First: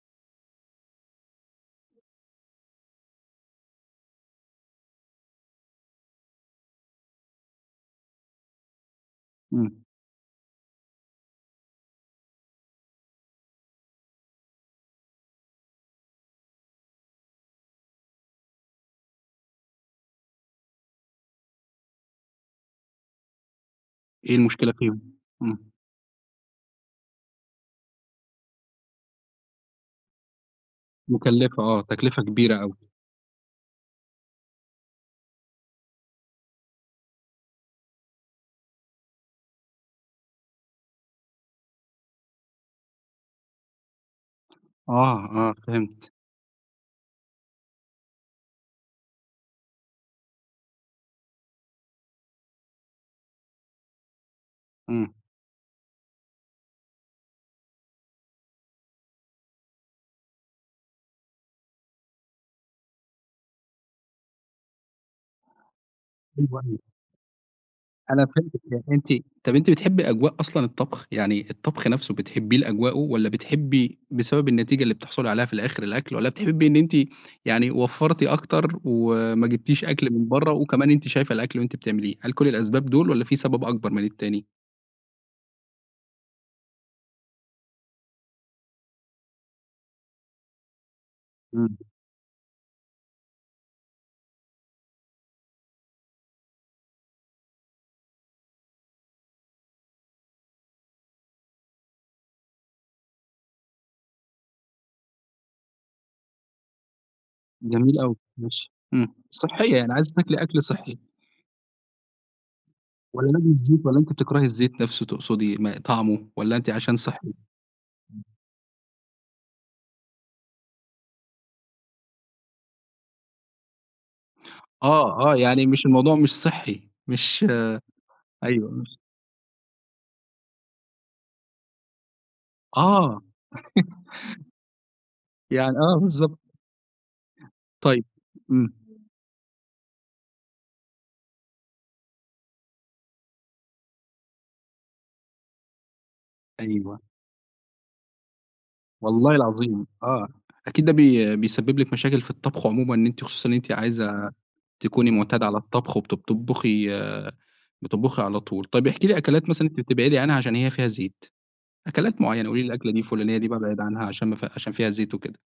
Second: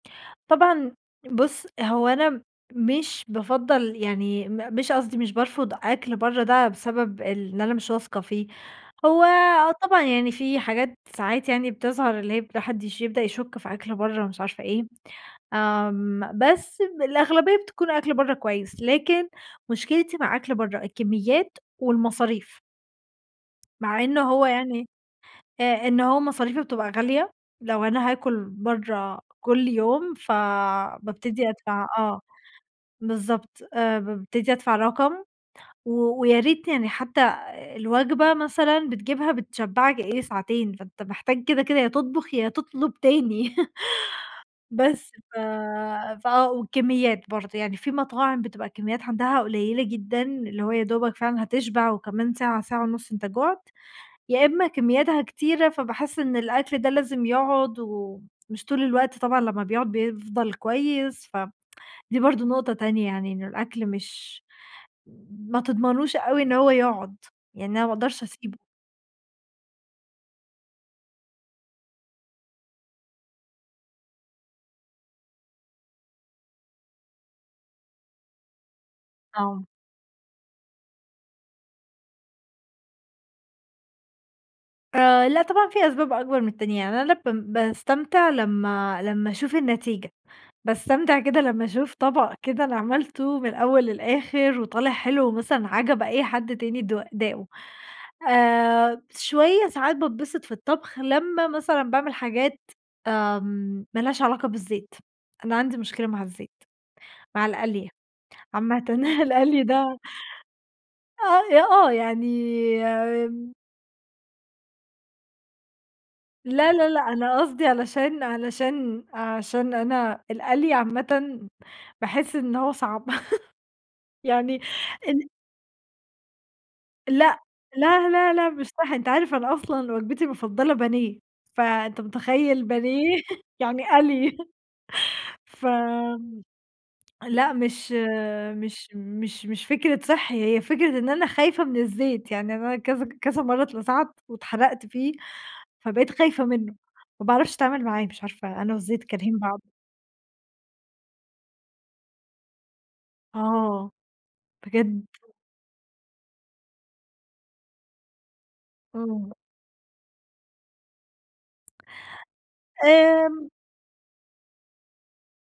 طبعًا بُصّ هو أنا مش بافضّل يعني م مش قصدي مش بارفض أكل برّه ده بسبب إن أنا مش واثقة فيه، هو آه إمم. طبعًا يعني في حاجات ساعات يعني بتظهر اللي هي ما حدش يبدأ يشُكّ في أكل برّه، مش عارفة إيه آمم، بس الأغلبية بتكون أكل برّه كويّس، لكن مشكلتي مع أكل برّه الكميّات والمصاريف. مع إنّه إيه هو المشكلة يعني فيهم؟ إمم. آآ، إن هو مصاريفُه بتبقى غالية، لو أنا هاكل برّه كل يوم، فبابتدي مكلفّة آه، أدفع آه تكلفّة كبيرة أوي. بالضبط، آآ، بابتدي أدفع رقم، و وياريت يعني حتّى الوجبة مثلًا بتجيبها بتشبّعك إيه، ساعتين، فأنت محتاج كده كده يا تطبخ، يا تطلب تاني، بس آه، ف آه فهمت. ف آه، والكميّات برضه يعني في مطاعم بتبقى الكميّات عندها قليّلة جدًا، اللي هو يادوبك فعلًا هتشبع وكمان ساعة ساعة ونُصّ أنت جُعت، يا إمّا إمم. كميّاتها كتيرة فباحس إن الأكل ده لازم يقعد، ومش طول الوقت طبعًا لمّا بيقعد بيفضل كويس، ف دي برضه نقطة تانية، يعني إنّه الأكل مش ما تضمنوش أوي إن أيوه، هو أيوه. يقعد، يعني أنا ما أقدرش أنا أسيبُه. فهمتِك يعني أنتِ طَب أنتِ بتحبي أجواء أصلًا الطبخ؟ يعني الطبخ نفْسه بتحبيه لأجواؤه والَّا بتحبي بسبب النتيجة اللي بتحصُلي عليها في الآخر الأكل، والَّا بتحبي إن أنتِ يعني وفرّتِ أكتر، وما آه. جِبتيش أكل من برّه، وكمان أنتِ شايفة الأكل وأنتِ بتعمليه، هل كُلّ الأسباب دول والَّا في سبب أكبر من التاني؟ آآ، لأ طبعًا في أسباب أكبر من التانية، يعني أنا لمّا ب باستمتع لمّا لمّا أشوف النتيجة، باستمتع كده لمّا إمم. أشوف طَبَق كده أنا عملتُه من الأوّل للآخر، وطالع حلو ومثلًا عَجَب أي حد تاني، د داقه آآ، شويّة ساعات باتبسط في الطبخ، لمّا مثلًا باعمل حاجات آآ، مالهاش علاقة بالزيت، أنا عندي مشكلة مع الزيت، مع القلي جميل أوي، ماشي عامةً، إمم، القلي ده صحيّة، يعني آه عايزة تاكلي أكل صحّي. أ آه يعني والَّا لازم آمم. الزيت؟ والَّا أنتِ بتكرهي الزيت نفْسه تقصدي، ما طعمُه والَّا أنتِ لا، لا، عشان لأ صحّي؟ أنا امم. قصدي علشان علشان عشان أنا القلي عامةً، باحس إن هو صعب يعني إن آه آه يعني مش الموضوع مش صحّي، لأ، مش لا لا لأ مش أيوه صح، آه. أنت عارف أنا أصلًا وجبتي المفضلة بانيه فأنت متخيّل بانيه آه. يعني قَلْي، ف يعني، آه بالضبط. لأ مش طيب، إمم. مش مش مش فكرة صحّي، هي فكرة إن أنا خايفة من الزيت، يعني أنا كذا كذا مرّة اتلسعت، واتحرقت فيه فبقيت خايفة منّه، أيوه. ما باعرفش أتعامل معاه، مش عارفة أنا والزيت والله كارهين بعض. العظيم، آه أكيد ده بي بيسبب لِك مشاكل في الطبخ عمومًا، إن أنتِ خصوصًا إن أنتِ آه، عايزة بجد. تكوني معتادة على الطبخ، وبت بتطبخي بتطبخي على طول، طيّب احكِ لي إمم. أكلات مثلًا أنت بتبعدي عنها عشان هي فيها زيت، أكلات معيّنة، قولي لي الأكلة دي الفلانيّة دي آمم بابعد عنها عشان ما عشان فيها زيت وكده.